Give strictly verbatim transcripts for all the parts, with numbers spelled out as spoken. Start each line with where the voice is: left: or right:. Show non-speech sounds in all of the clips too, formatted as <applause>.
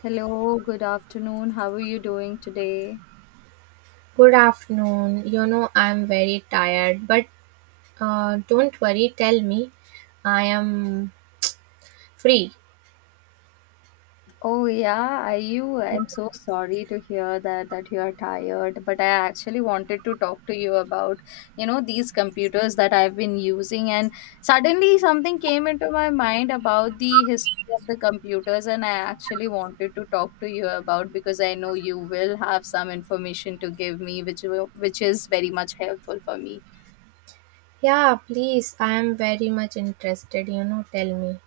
left: Hello, good afternoon. How are you doing today?
right: Good afternoon. You know, I'm very tired, but uh, don't worry, tell me. I am free.
left: Oh yeah, are you? I'm so sorry to hear that that you are tired, but I actually wanted to talk to you about, you know, these computers that I've been using, and suddenly something came into my mind about the history of the computers, and I actually wanted to talk to you about, because I know you will have some information to give me, which will, which is very much helpful for me.
right: Yeah, please. I am very much interested. You know, tell me.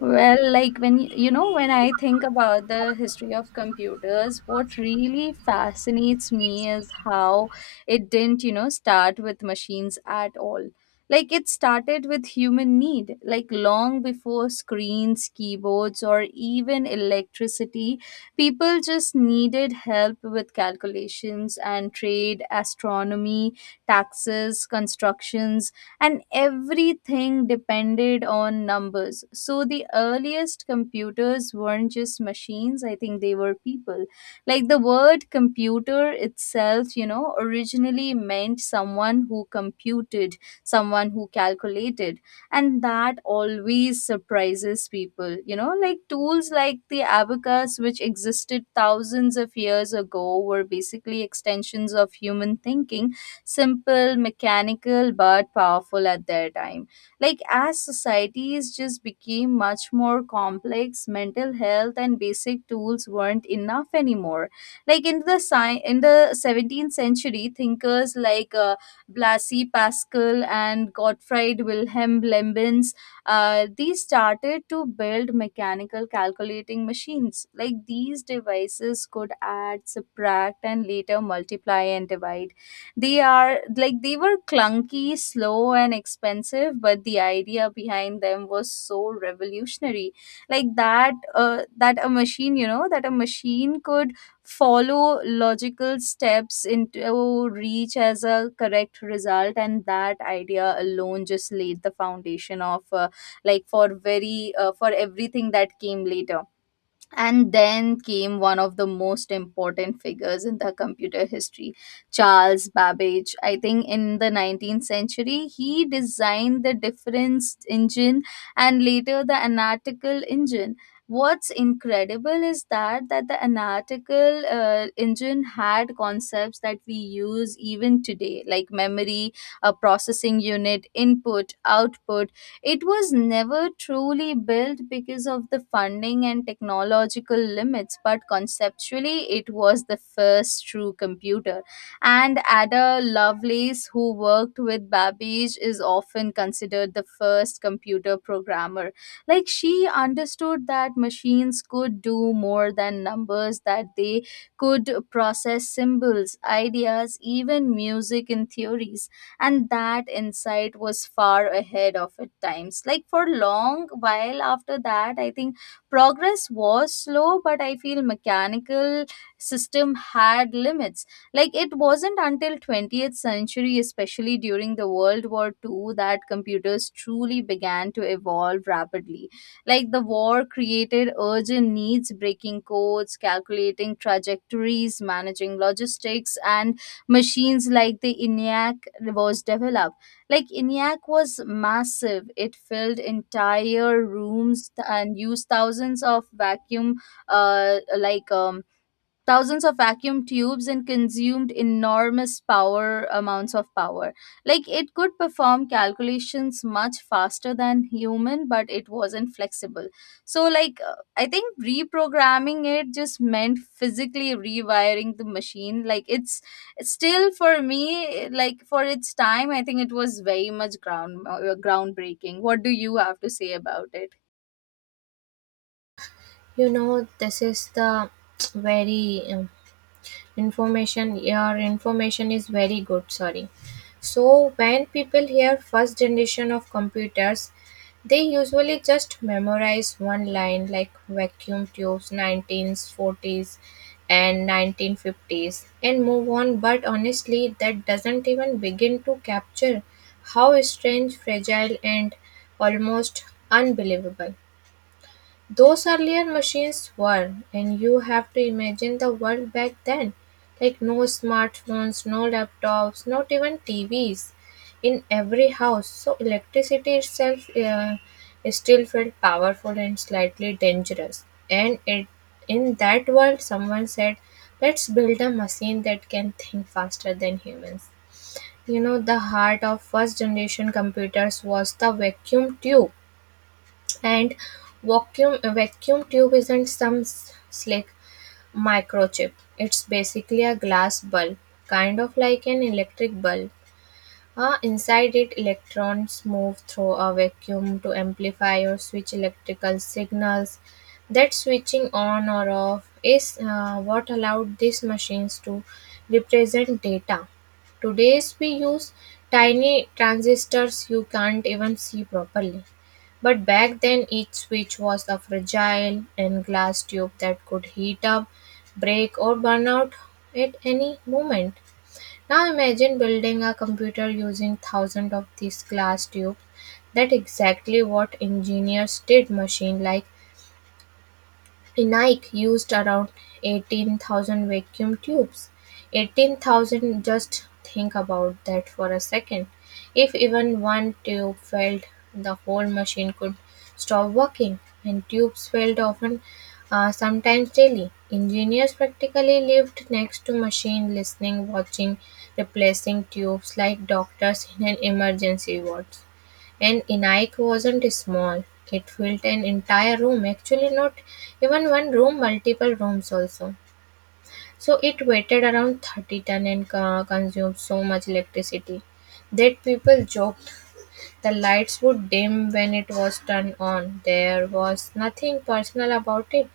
left: Well, like when y- you know, when I think about the history of computers, what really fascinates me is how it didn't, you know, start with machines at all. Like it started with human need, like long before screens, keyboards, or even electricity, people just needed help with calculations and trade, astronomy, taxes, constructions, and everything depended on numbers. So the earliest computers weren't just machines; I think they were people. Like the word computer itself, you know, originally meant someone who computed, someone who calculated, and that always surprises people. You know, like tools like the abacus, which existed thousands of years ago, were basically extensions of human thinking, simple, mechanical, but powerful at their time. Like, as societies just became much more complex, mental health and basic tools weren't enough anymore. Like, in the, sci- in the seventeenth century, thinkers like uh, Blasi Pascal and Gottfried Wilhelm Leibniz, uh, these started to build mechanical calculating machines. Like these devices could add, subtract, and later multiply and divide. They are, like they were clunky, slow, and expensive, but the idea behind them was so revolutionary. Like that, uh, that a machine, you know, that a machine could follow logical steps into reach as a correct result, and that idea alone just laid the foundation of uh, like for very uh, for everything that came later. And then came one of the most important figures in the computer history, Charles Babbage. I think in the nineteenth century he designed the difference engine and later the analytical engine. What's incredible is that that the analytical uh, engine had concepts that we use even today, like memory, a processing unit, input, output. It was never truly built because of the funding and technological limits, but conceptually, it was the first true computer. And Ada Lovelace, who worked with Babbage, is often considered the first computer programmer. Like, she understood that machines could do more than numbers, that they could process symbols, ideas, even music and theories, and that insight was far ahead of its times. Like, for long while after that, I think progress was slow, but I feel mechanical system had limits. Like it wasn't until twentieth century, especially during the World War Two, that computers truly began to evolve rapidly. Like the war created urgent needs, breaking codes, calculating trajectories, managing logistics, and machines like the ENIAC was developed. Like ENIAC was massive; it filled entire rooms, th- and used thousands of vacuum, uh, like um, thousands of vacuum tubes and consumed enormous power amounts of power. Like it could perform calculations much faster than human, but it wasn't flexible. So like uh, I think reprogramming it just meant physically rewiring the machine, like it's it's still for me, like for its time, I think it was very much ground uh, groundbreaking. What do you have to say about it?
right: You know, this is the <tsk> very um, information. Your information is very good. Sorry. So when people hear first generation of computers, they usually just memorize one line like vacuum tubes, nineteen forties and nineteen fifties, and move on. But honestly, that doesn't even begin to capture how strange, fragile, and almost unbelievable those earlier machines were. And you have to imagine the world back then, like no smartphones, no laptops, not even T Vs in every house. So electricity itself uh, still felt powerful and slightly dangerous. And it in that world, someone said, "Let's build a machine that can think faster than humans." You know, the heart of first generation computers was the vacuum tube. And vacuum a vacuum tube isn't some s- slick microchip. It's basically a glass bulb, kind of like an electric bulb. Uh, inside it, electrons move through a vacuum to amplify or switch electrical signals. That switching on or off is uh, what allowed these machines to represent data. Today's we use tiny transistors you can't even see properly. But back then, each switch was a fragile and glass tube that could heat up, break, or burn out at any moment. Now imagine building a computer using thousands of these glass tubes. That's exactly what engineers did. Machine like Nike used around eighteen thousand vacuum tubes. eighteen thousand, just think about that for a second. If even one tube failed, the whole machine could stop working, and tubes failed often, uh, sometimes daily. Engineers practically lived next to machine, listening, watching, replacing tubes like doctors in an emergency ward. And Enaik wasn't small, it filled an entire room, actually, not even one room, multiple rooms also. So it weighted around thirty ton and co- consumed so much electricity that people joked the lights would dim when it was turned on. There was nothing personal about it.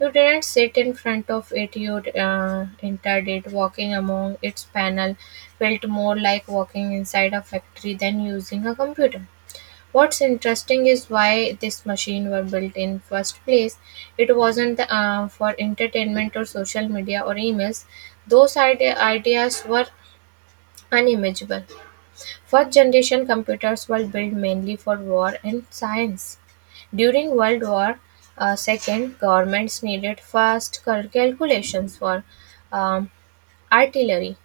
right: You didn't sit in front of it, you uh, entered it. Walking among its panel felt more like walking inside a factory than using a computer. What's interesting is why this machine were built in first place. It wasn't uh, for entertainment or social media or emails. Those ide- ideas were unimaginable. First generation computers were built mainly for war and science. During World War uh, two, governments needed fast cal- calculations for um, artillery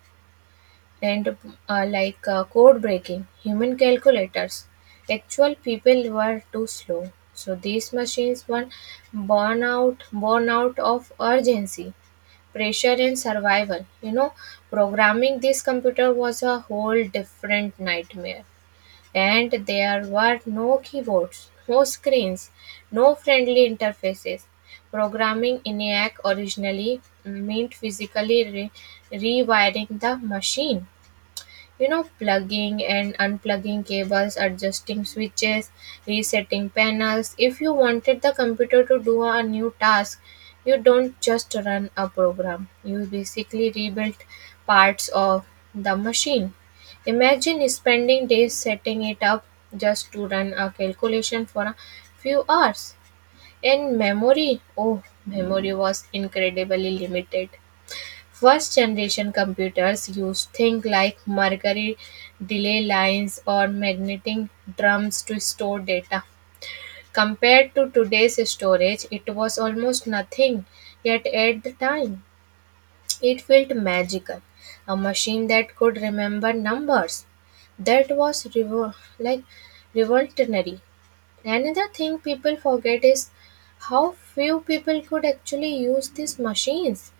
right: and uh, like uh, code breaking, human calculators. Actual people were too slow, so these machines were born out, born out of urgency, pressure, and survival. You know, programming this computer was a whole different nightmare, and there were no keyboards, no screens, no friendly interfaces. Programming ENIAC originally meant physically re- rewiring the machine, you know, plugging and unplugging cables, adjusting switches, resetting panels. If you wanted the computer to do a new task, you don't just run a program, you basically rebuild parts of the machine. Imagine spending days setting it up just to run a calculation for a few hours. And memory, oh, memory was incredibly limited. First generation computers used things like mercury delay lines or magnetic drums to store data. Compared to today's storage, it was almost nothing, yet at the time, it felt magical. A machine that could remember numbers. That was revo- like revolutionary. Another thing people forget is how few people could actually use these machines.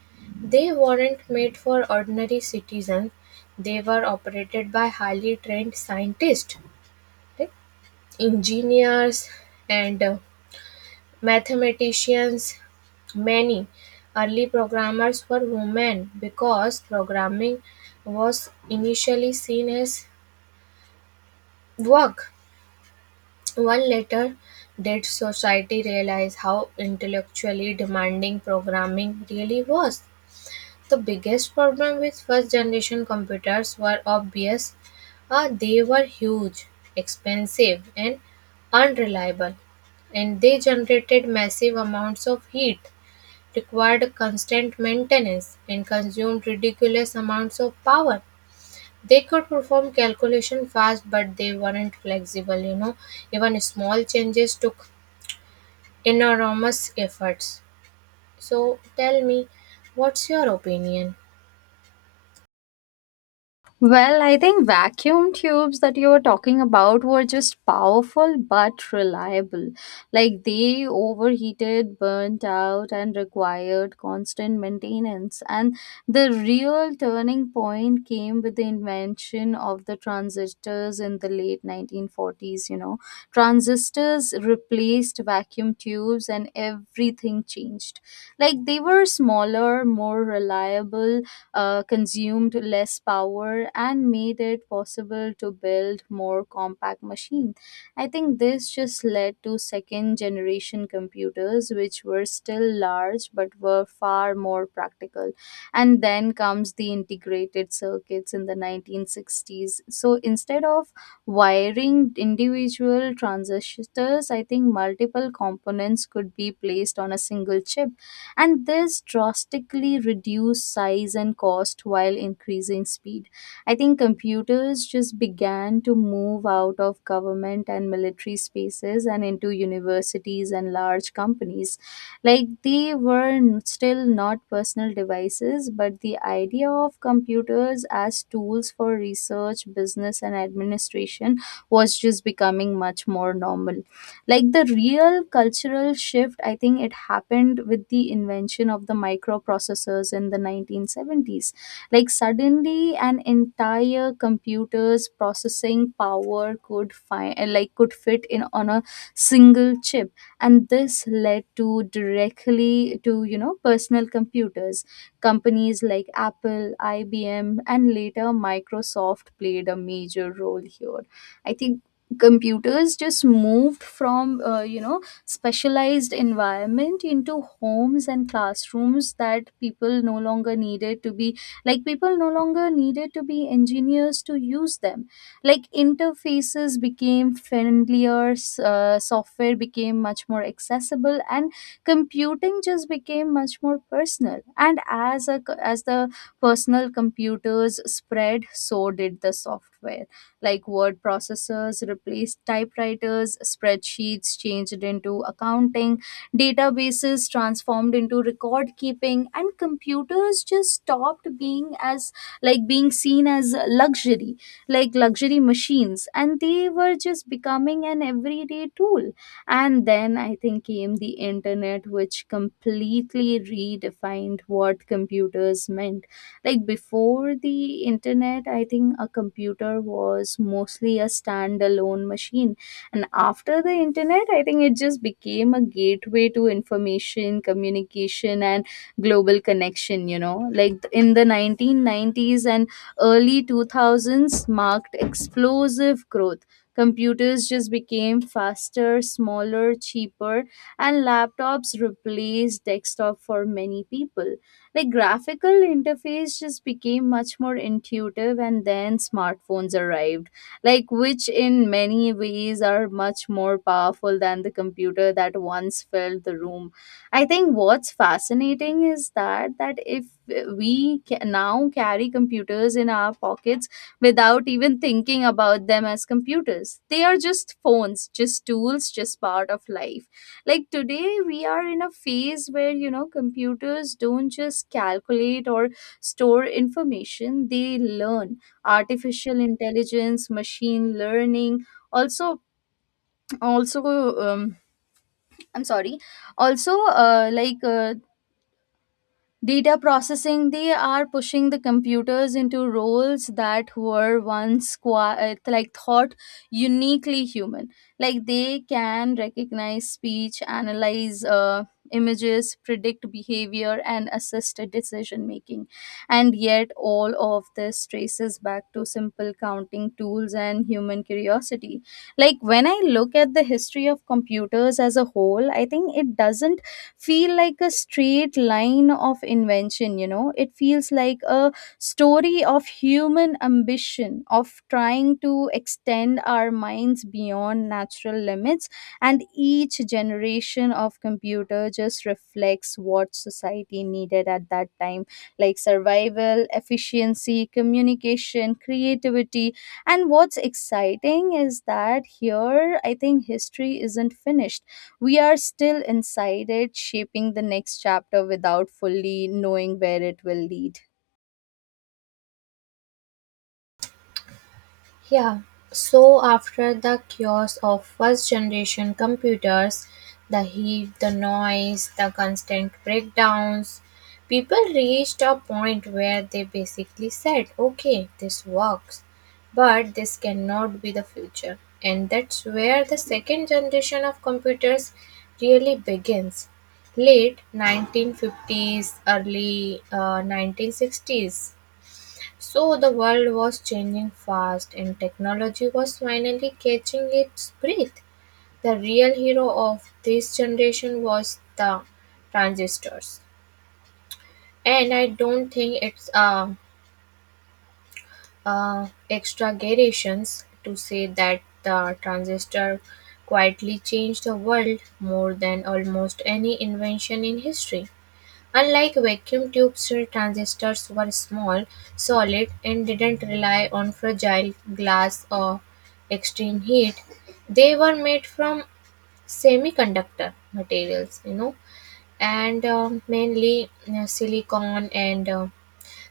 right: They weren't made for ordinary citizens, they were operated by highly trained scientists, right? Engineers, and uh, mathematicians. Many early programmers were women because programming was initially seen as work. One letter did society realize how intellectually demanding programming really was. The biggest problem with first generation computers were obvious. Uh, they were huge, expensive, and unreliable, and they generated massive amounts of heat, required constant maintenance, and consumed ridiculous amounts of power. They could perform calculation fast, but they weren't flexible, you know. Even small changes took enormous efforts. So tell me, what's your opinion?
left: Well, I think vacuum tubes that you were talking about were just powerful but reliable. Like they overheated, burnt out, and required constant maintenance. And the real turning point came with the invention of the transistors in the late nineteen forties. You know, transistors replaced vacuum tubes and everything changed. Like they were smaller, more reliable, uh, consumed less power, and made it possible to build more compact machines. I think this just led to second generation computers, which were still large but were far more practical. And then comes the integrated circuits in the nineteen sixties. So instead of wiring individual transistors, I think multiple components could be placed on a single chip, and this drastically reduced size and cost while increasing speed. I think computers just began to move out of government and military spaces and into universities and large companies. Like they were n- still not personal devices, but the idea of computers as tools for research, business, and administration was just becoming much more normal. Like the real cultural shift, I think it happened with the invention of the microprocessors in the nineteen seventies. Like suddenly an entire computer's processing power could find like could fit in on a single chip, and this led to directly to, you know, personal computers. Companies like Apple, IBM, and later Microsoft played a major role here. I think computers just moved from, uh, you know specialized environment into homes and classrooms, that people no longer needed to be, like people no longer needed to be engineers to use them. Like interfaces became friendlier, s- uh, software became much more accessible, and computing just became much more personal. And as a as the personal computers spread, so did the software. Like word processors replaced typewriters, spreadsheets changed into accounting, databases transformed into record keeping, and computers just stopped being as, like being seen as luxury, like luxury machines, and they were just becoming an everyday tool. And then, I think, came the internet, which completely redefined what computers meant. Like before the internet, I think a computer was mostly a standalone machine, and after the internet, I think it just became a gateway to information, communication, and global connection. You know, like th- in the nineteen nineties and early two thousands marked explosive growth. Computers just became faster, smaller, cheaper, and laptops replaced desktop for many people. Like graphical interface just became much more intuitive, and then smartphones arrived, like which in many ways are much more powerful than the computer that once filled the room. I think what's fascinating is that that if we ca- now carry computers in our pockets without even thinking about them as computers. They are just phones, just tools, just part of life. Like today we are in a phase where, you know, computers don't just calculate or store information, they learn. Artificial intelligence, machine learning, also also um, I'm sorry. Also, uh, like uh, data processing, they are pushing the computers into roles that were once qua- like thought uniquely human. Like they can recognize speech, analyze uh, images, predict behavior, and assist decision making. And yet, all of this traces back to simple counting tools and human curiosity. Like when I look at the history of computers as a whole, I think it doesn't feel like a straight line of invention, you know. It feels like a story of human ambition, of trying to extend our minds beyond natural limits. And each generation of computer just reflects what society needed at that time, like survival, efficiency, communication, creativity. And what's exciting is that here, I think history isn't finished. We are still inside it, shaping the next chapter without fully knowing where it will lead.
right: Yeah, so after the chaos of first generation computers, the heat, the noise, the constant breakdowns, people reached a point where they basically said, okay, this works, but this cannot be the future. And that's where the second generation of computers really begins. Late nineteen fifties, early uh, nineteen sixties. So the world was changing fast and technology was finally catching its breath. The real hero of this generation was the transistors. And I don't think it's uh, uh, exaggerations to say that the transistor quietly changed the world more than almost any invention in history. Unlike vacuum tubes, transistors were small, solid, and didn't rely on fragile glass or extreme heat. They were made from semiconductor materials, you know, and um, mainly uh, silicon and uh,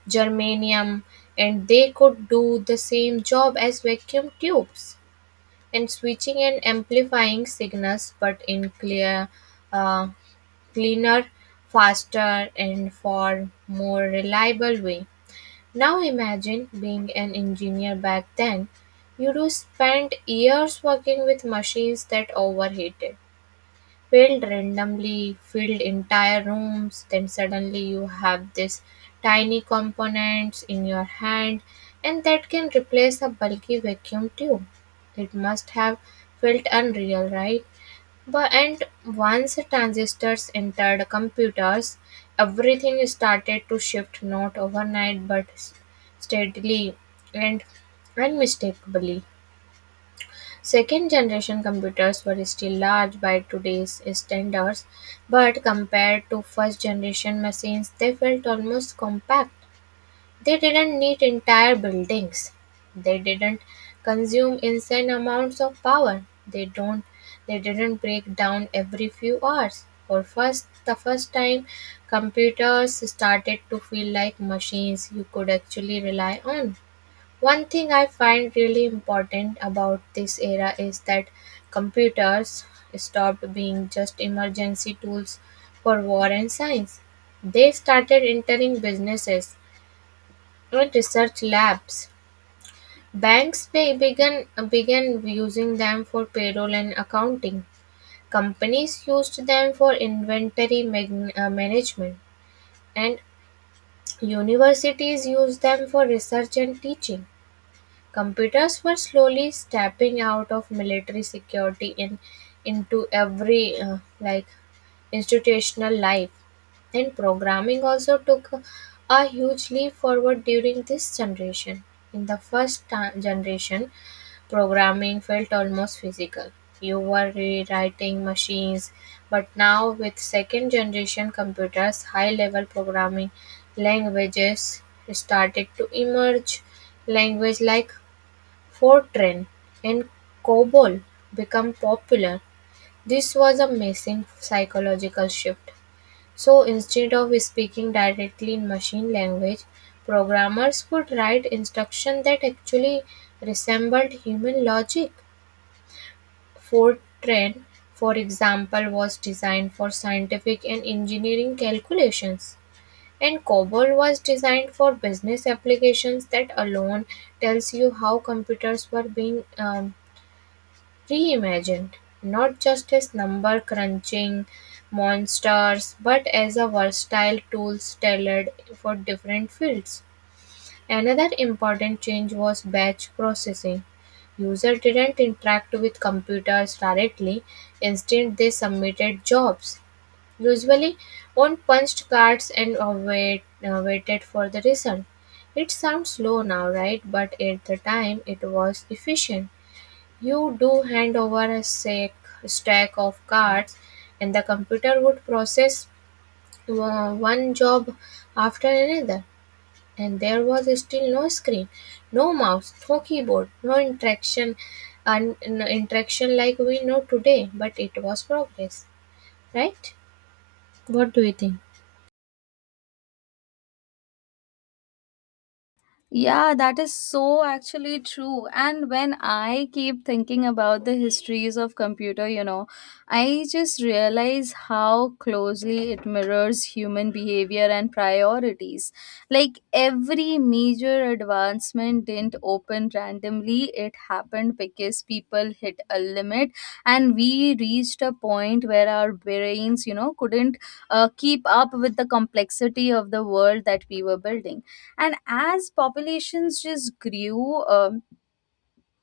right: germanium, and they could do the same job as vacuum tubes, and switching and amplifying signals, but in clear uh, cleaner, faster, and far more reliable way. Now imagine being an engineer back then. You do spend years working with machines that overheated, failed randomly, filled entire rooms, then suddenly you have this tiny components in your hand and that can replace a bulky vacuum tube. It must have felt unreal, right? But and once transistors entered computers, everything started to shift, not overnight but s- steadily and unmistakably. Second generation computers were still large by today's standards, but compared to first generation machines, they felt almost compact. They didn't need entire buildings. They didn't consume insane amounts of power. They don't they didn't break down every few hours. For first the first time, computers started to feel like machines you could actually rely on. One thing I find really important about this era is that computers stopped being just emergency tools for war and science. They started entering businesses, private research labs. Banks be- began began using them for payroll and accounting. Companies used them for inventory mag- uh, management, and universities used them for research and teaching. Computers were slowly stepping out of military security in, into every uh, like institutional life. And programming also took a huge leap forward during this generation. In the first ta- generation, programming felt almost physical. You were rewriting machines, but now with second generation computers, high level programming languages started to emerge. Language like Fortran and COBOL become popular. This was a massive psychological shift. So instead of speaking directly in machine language, programmers could write instructions that actually resembled human logic. Fortran, for example, was designed for scientific and engineering calculations, and COBOL was designed for business applications. That alone tells you how computers were being um, reimagined, not just as number crunching monsters, but as a versatile tool tailored for different fields. Another important change was batch processing. Users didn't interact with computers directly, instead, they submitted jobs, usually on punched cards, and uh, wait, uh, waited for the result. It sounds slow now, right? But at the time, it was efficient. You do hand over a sack, stack of cards, and the computer would process uh, one job after another. And there was still no screen, no mouse, no keyboard, no interaction, and interaction like we know today. But it was progress, right? What do you think?
left: Yeah, that is so actually true. And when I keep thinking about the histories of computer, you know, I just realize how closely it mirrors human behavior and priorities. Like every major advancement didn't open randomly, it happened because people hit a limit and we reached a point where our brains, you know, couldn't uh, keep up with the complexity of the world that we were building. And as populations just grew, um,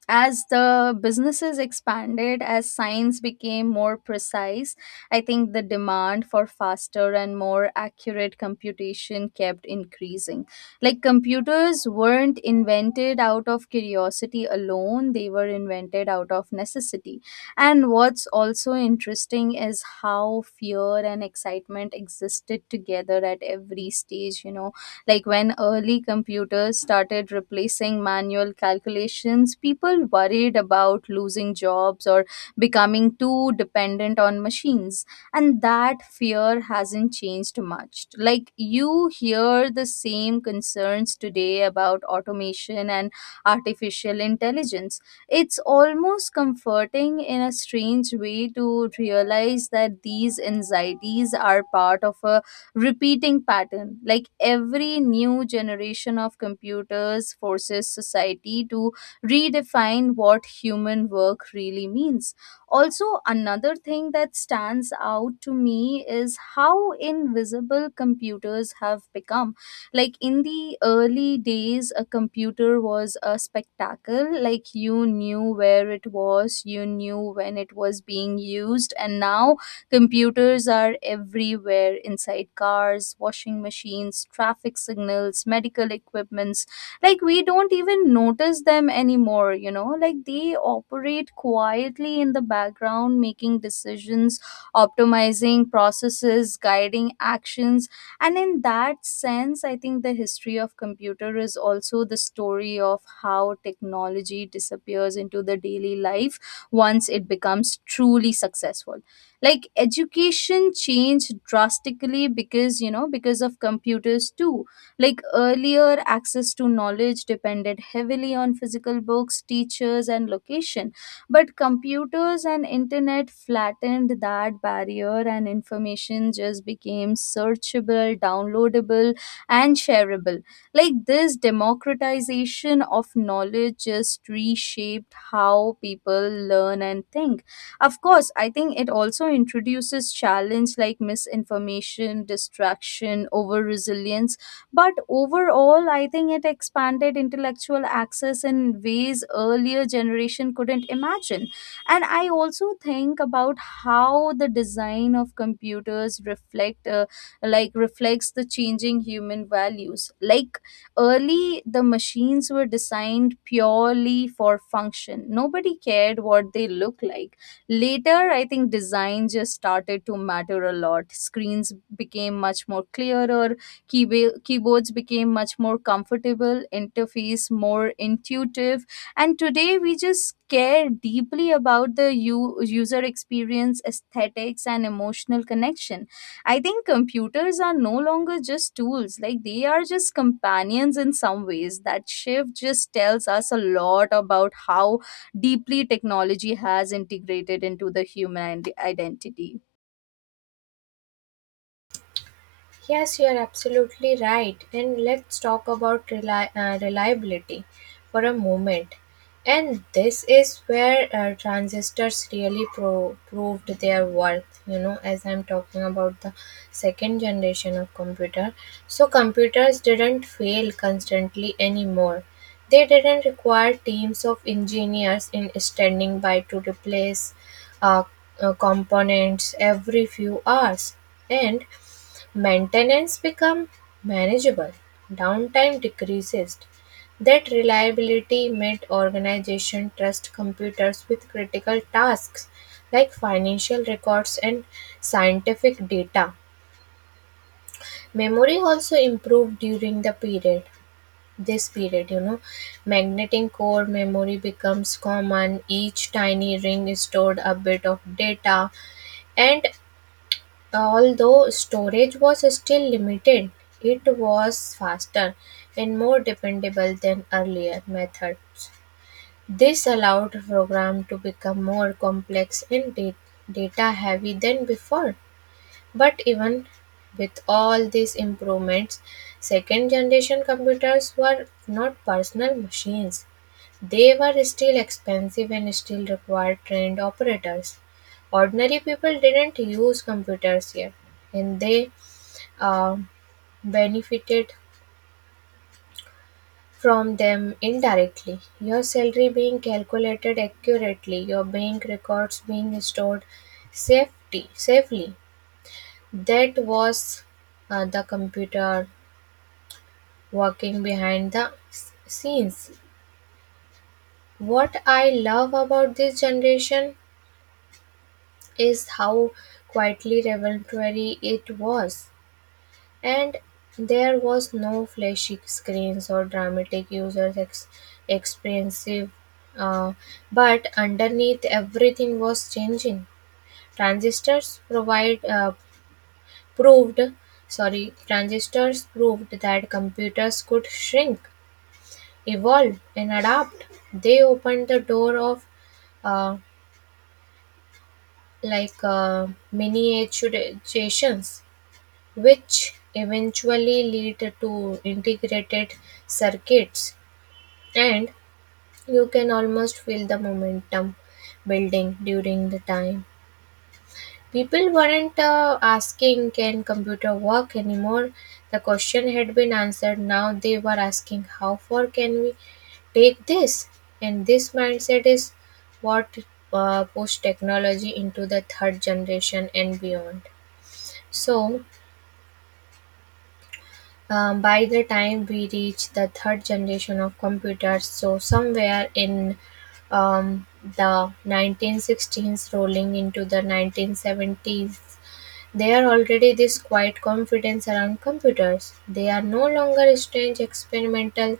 left: as the businesses expanded, as science became more precise, I think the demand for faster and more accurate computation kept increasing. Like computers weren't invented out of curiosity alone, they were invented out of necessity. And what's also interesting is how fear and excitement existed together at every stage, you know. Like when early computers started replacing manual calculations, people worried about losing jobs or becoming too dependent on machines. And that fear hasn't changed much. Like you hear the same concerns today about automation and artificial intelligence. It's almost comforting in a strange way to realize that these anxieties are part of a repeating pattern. Like every new generation of computers forces society to redefine what human work really means. Also, another thing that stands out to me is how invisible computers have become. Like in the early days, a computer was a spectacle, like you knew where it was, you knew when it was being used. And now computers are everywhere, inside cars, washing machines, traffic signals, medical equipments. Like we don't even notice them anymore, you know? Like they operate quietly in the background, making decisions, optimizing processes, guiding actions. And in that sense, I think the history of computer is also the story of how technology disappears into the daily life once it becomes truly successful. Like education changed drastically because you know because of computers too. Like earlier, access to knowledge depended heavily on physical books, teachers and location, but computers and internet flattened that barrier, and information just became searchable, downloadable and shareable. Like this democratization of knowledge just reshaped how people learn and think. Of course, I think it also introduces challenge, like misinformation, distraction, over resilience. But overall, I think it expanded intellectual access in ways earlier generation couldn't imagine. And I also think about how the design of computers reflect, uh, like reflects the changing human values. Like early, the machines were designed purely for function. Nobody cared what they look like. Later, I think design just started to matter a lot. Screens became much more clearer, keyba- keyboards became much more comfortable, interface more intuitive, and today we just care deeply about the u- user experience, aesthetics, and emotional connection. I think computers are no longer just tools, like they are just companions in some ways. That shift just tells us a lot about how deeply technology has integrated into the human ident- identity.
right: Yes, you are absolutely right. And let's talk about reli- uh, reliability for a moment. And this is where uh, transistors really pro- proved their worth, you know, as I'm talking about the second generation of computer. So computers didn't fail constantly anymore. They didn't require teams of engineers in standing by to replace uh, uh, components every few hours. And maintenance become manageable, downtime decreases. That reliability made organization trust computers with critical tasks like financial records and scientific data. Memory also improved during the period. This period, you know, magnetic core memory becomes common. Each tiny ring stored a bit of data, and although storage was still limited, it was faster and more dependable than earlier methods. This allowed programs to become more complex and data heavy than before. But even with all these improvements, second generation computers were not personal machines. They were still expensive and still required trained operators. Ordinary people didn't use computers yet, and they uh, benefited from them indirectly. Your salary being calculated accurately, your bank records being stored safety, safely. That was uh, the computer working behind the s- scenes. What I love about this generation is how quietly revelatory it was, and there was no flashy screens or dramatic user ex- expensive. Uh, but underneath, everything was changing. Transistors provide uh, proved sorry transistors proved that computers could shrink, evolve, and adapt. They opened the door of uh, like uh, miniaturizations, which eventually lead to integrated circuits. And you can almost feel the momentum building during the time. People weren't uh, asking, can computer work anymore? The question had been answered. Now they were asking, how far can we take this? And this mindset is what uh, pushed technology into the third generation and beyond. So, um, by the time we reach the third generation of computers, so somewhere in um, the nineteen sixteens rolling into the nineteen seventies, they are already this quiet confidence around computers. They are no longer strange experimental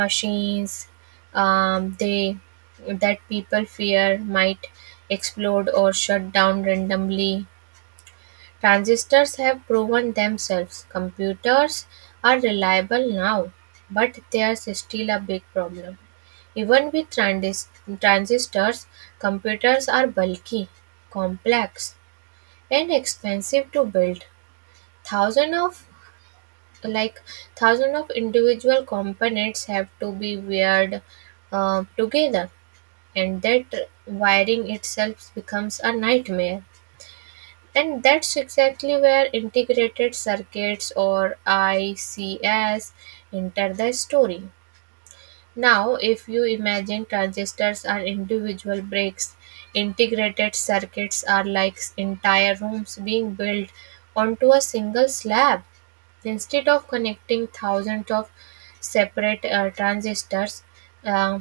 right: machines, um, they that people fear might explode or shut down randomly. Transistors have proven themselves. Computers are reliable now, but there's still a big problem. Even with transist- transistors, computers are bulky, complex, and expensive to build. Thousand of like thousand of individual components have to be wired uh, together, and that wiring itself becomes a nightmare. And that's exactly where integrated circuits, or I Cs, enter the story. Now, if you imagine transistors are individual bricks, integrated circuits are like entire rooms being built onto a single slab. Instead of connecting thousands of separate uh, transistors, uh,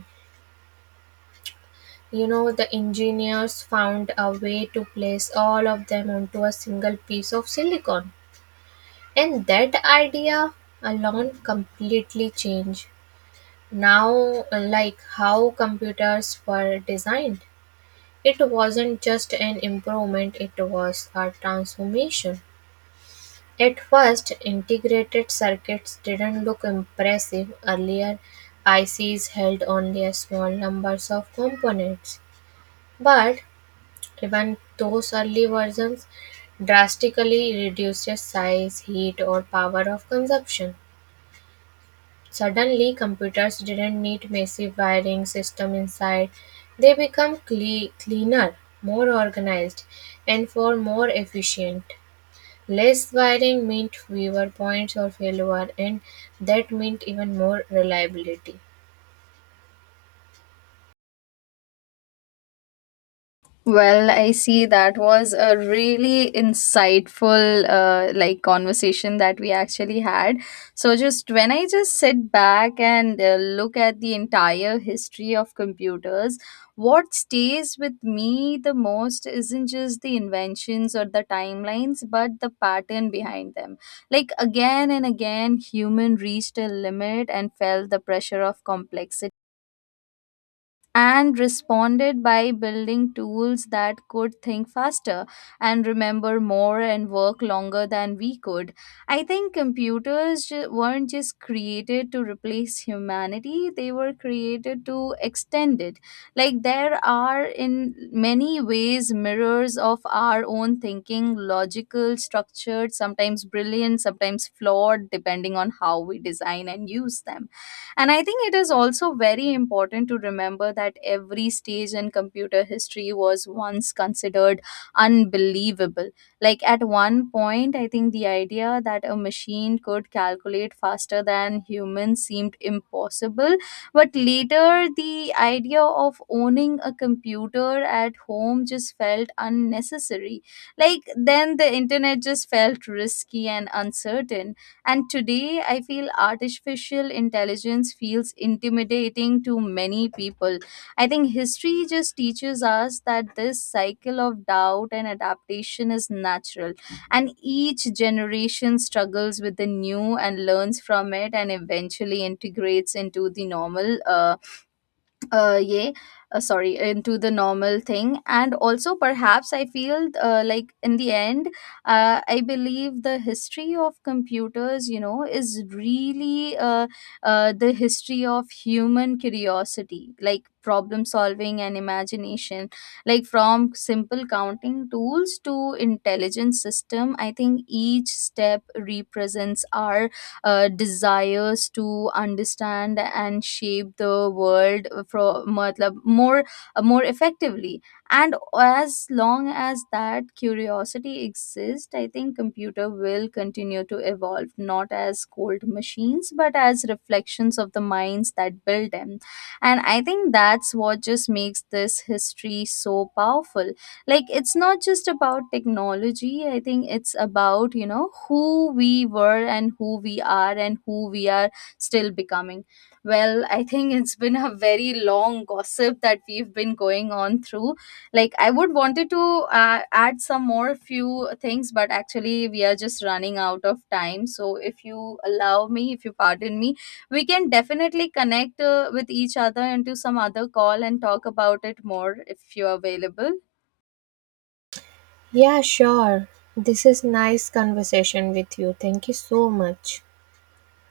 right: you know, the engineers found a way to place all of them onto a single piece of silicon. And that idea alone completely changed now, like, how computers were designed. It wasn't just an improvement, it was a transformation. At first, integrated circuits didn't look impressive. Earlier I Cs held only a small numbers of components, but even those early versions drastically reduced size, heat, or power of consumption. Suddenly, computers didn't need messy wiring system inside. They become cle- cleaner, more organized, and for more efficient. Less wiring meant fewer points or failure, and that meant even more reliability.
left: Well, I see that was a really insightful uh, like conversation that we actually had. So just when I just sit back and uh, look at the entire history of computers, what stays with me the most isn't just the inventions or the timelines, but the pattern behind them. Like again and again, human reached a limit and felt the pressure of complexity and responded by building tools that could think faster and remember more and work longer than we could. I think computers ju- weren't just created to replace humanity, they were created to extend it. Like, there are in many ways mirrors of our own thinking, logical, structured, sometimes brilliant, sometimes flawed, depending on how we design and use them. And I think it is also very important to remember that every stage in computer history was once considered unbelievable. Like at one point, I think the idea that a machine could calculate faster than humans seemed impossible. But later, the idea of owning a computer at home just felt unnecessary. Like then, the internet just felt risky and uncertain, and today, I feel artificial intelligence feels intimidating to many people. I think history just teaches us that this cycle of doubt and adaptation is natural, and each generation struggles with the new and learns from it and eventually integrates into the normal. Uh, uh yeah uh, sorry Into the normal thing. And also perhaps I feel, uh, like in the end, uh, I believe the history of computers, you know, is really uh, uh, the history of human curiosity, like problem solving and imagination. Like from simple counting tools to intelligent system, I think each step represents our uh, desires to understand and shape the world for matlab, more uh, more effectively. And as long as that curiosity exists, I think computer will continue to evolve, not as cold machines but as reflections of the minds that build them. And I think that's what just makes this history so powerful. Like it's not just about technology, I think it's about, you know, who we were and who we are and who we are still becoming. Well, I think it's been a very long gossip that we've been going on through. Like I would wanted to uh, add some more few things, but actually we are just running out of time. So if you allow me, if you pardon me, we can definitely connect uh, with each other into some other call and talk about it more if you're available.
right: Yeah, sure. This is nice conversation with you. Thank you so much.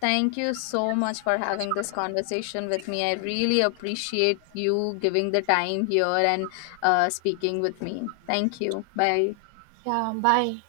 left: Thank you so much for having this conversation with me. I really appreciate you giving the time here and uh, speaking with me. Thank you. Bye.
right: Yeah, bye.